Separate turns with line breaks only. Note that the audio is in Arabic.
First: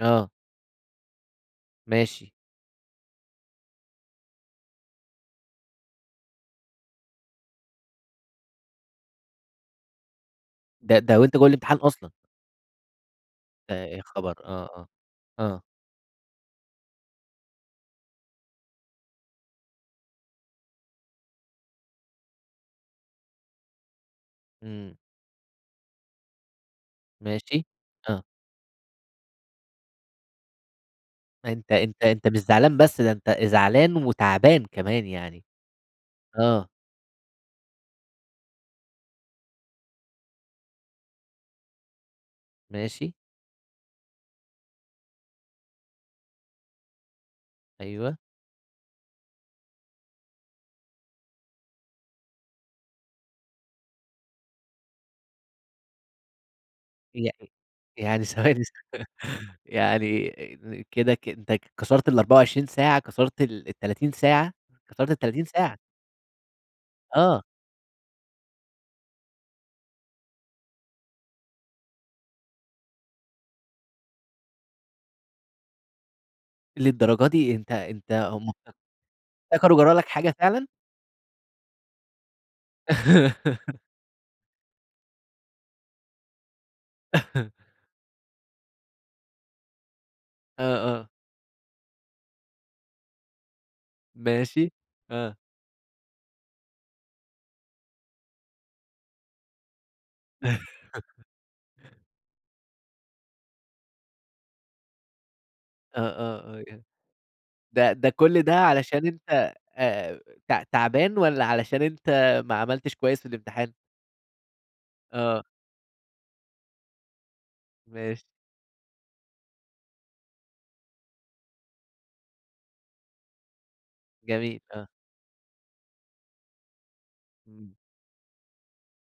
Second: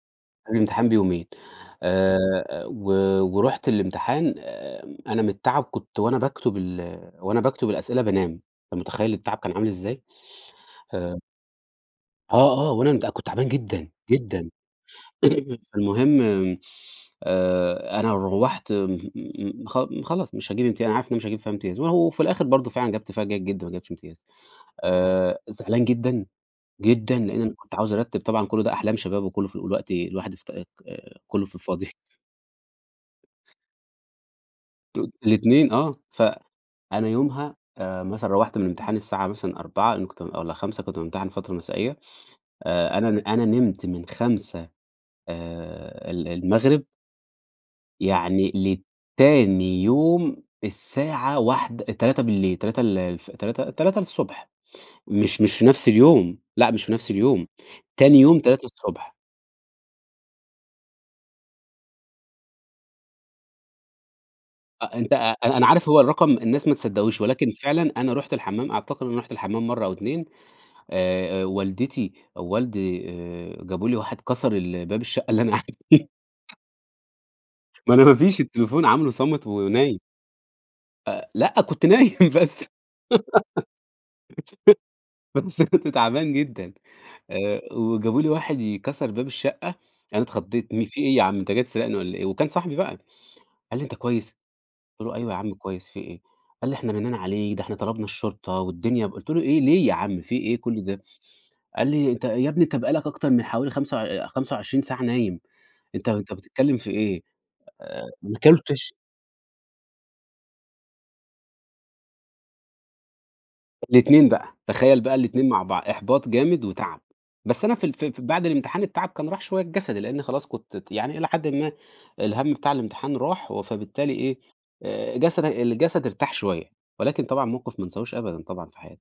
آه.
قبل الامتحان بيومين آآ،
ماشي.
أ و ورُحت الامتحان آمم، أنا من التعب كنت وأنا باكتُب ال وأنا باكتُب الأسئلة بانام، أنت متخيل التعب كان عامل إزاي؟
ده
آآ
ده وأنت جوّه الإمتحان أصلًا؟
آه، آه وأنا بقى كنت تعبان
أ
جدًا،
يا خبر! آه،
جدًا
آه، آه.
فالمهم آآ، أنا روّحت م خ خلاص مش هاجيب امتيا أنا عارف إن أنا مش هاجيب فيها امتياز، وأهو في الآخر برضه فعلًا جِبت فيها جيد جدًا، ما جِبتش امتياز،
إمم.
آآ، زعلان جدًا، جدًا لإن أنا
ماشي،
كنت عاوز أرتِّب
آه.
طبعًا كُلّ ده أحلام شباب وكلّه في ال الوقتي الواحد افت آآ، كلّه في
فأنت
الفاضي.
أنت أنت مش زعلان بس، ده أنت زعلان وتعبان كمان
[unintelligible]
يعني،
الاتنين آه، ف
آه.
أنا يومها آآ، مثلًا روّحت من الامتحان الساعة مثلًا 16:00 لإنّي كنت بام والَّا 17:00 كنت بامتحن فترة مسائية، آآ، أنا
ماشي.
د أنا نِمت من 17:00 آآ، ال المغرب
أيوه.
يعني لتاني يوم الساعة واحد 03:00 03:00 ال الف تلاتة 3:00، مش مش في نفس اليوم، لأ مش في نفس اليوم،
يعني
تاني
يعني
يوم
ثواني
تلاتة
ثوا
الصبح
يعني كده ك أنت كسرت ال24 ساعة، كسرت ال ال30 ساعة،
أ
كسرت
أنت أ
ال30
أنا أنا
ساعة؟
عارف هو الرقم الناس ما تصدقهوش
آه.
ولكن فعلًا أنا رُحت الحمّام أعتقد أنا رُحت الحمّام مرّه أو 2 آآ آآ، والدتي أ ووالدي آآ، جابوا لي واحد كَسَر ال باب الشقة اللي أنا قاعد فيها.
للدرجة دي! أنت
ما أنا
أنت
ما فيش
هم افتك
التليفون عاملُه صامت
افتكروا جَرَا
ونايم.
لك حاجة فعلًا؟
أ لأ كنت نايم بس [unintelligible] بس كنت تعبان جدًا، وجابوا لي واحد ي كَسَر باب الشقة، أنا
آه،
اتخضيت إن في
آه.
إيه يا عم أنت جاي تسرقني والَّا إيه، وكان صاحبي بقى، قال لي: "أنت كويس؟"
ماشي
قُلت له: "أيوه
آه.
يا عم كويس في إيه!" قال لي: "إحنا رنّينا عليك، ده احنا طلبنا الشرطة، والدنيا بق" قُلت له: "إيه ليه يا عم في إيه كُلّ ده؟" قال لي أنت يا ابني أنت بقى لك أكتر من حوالي خمسة وع 25 ساعة نايم
آه،
أنت أنت
آه، آه،
بتتكلّم
يعني
في إيه!
ده
أ
ده
ما
كل ده
كلتش
علشان أنت آآ، ت تعبان والَّا علشان أنت ما عملتش كويس في الإمتحان؟
الاتنين بقى تخيّل بقى
آه.
الاتنين مع بعض، إحباط جامد وتَعب، بس أنا في ال في ال في
ماشي.
بعد الامتحان التَعب كان راح شوية الجسدي، لأنّي خلاص كنت ت يعني إلى حدٍ ما الهمّ بتاع الامتحان راح، و فبالتالي إيه
جميل، آه.
آآ، جسدك الجسد ارتاح شوية، ولكن طبعًا
إمم.
موقف ما أنساهوش أبدًا، طبعًا في حياتي.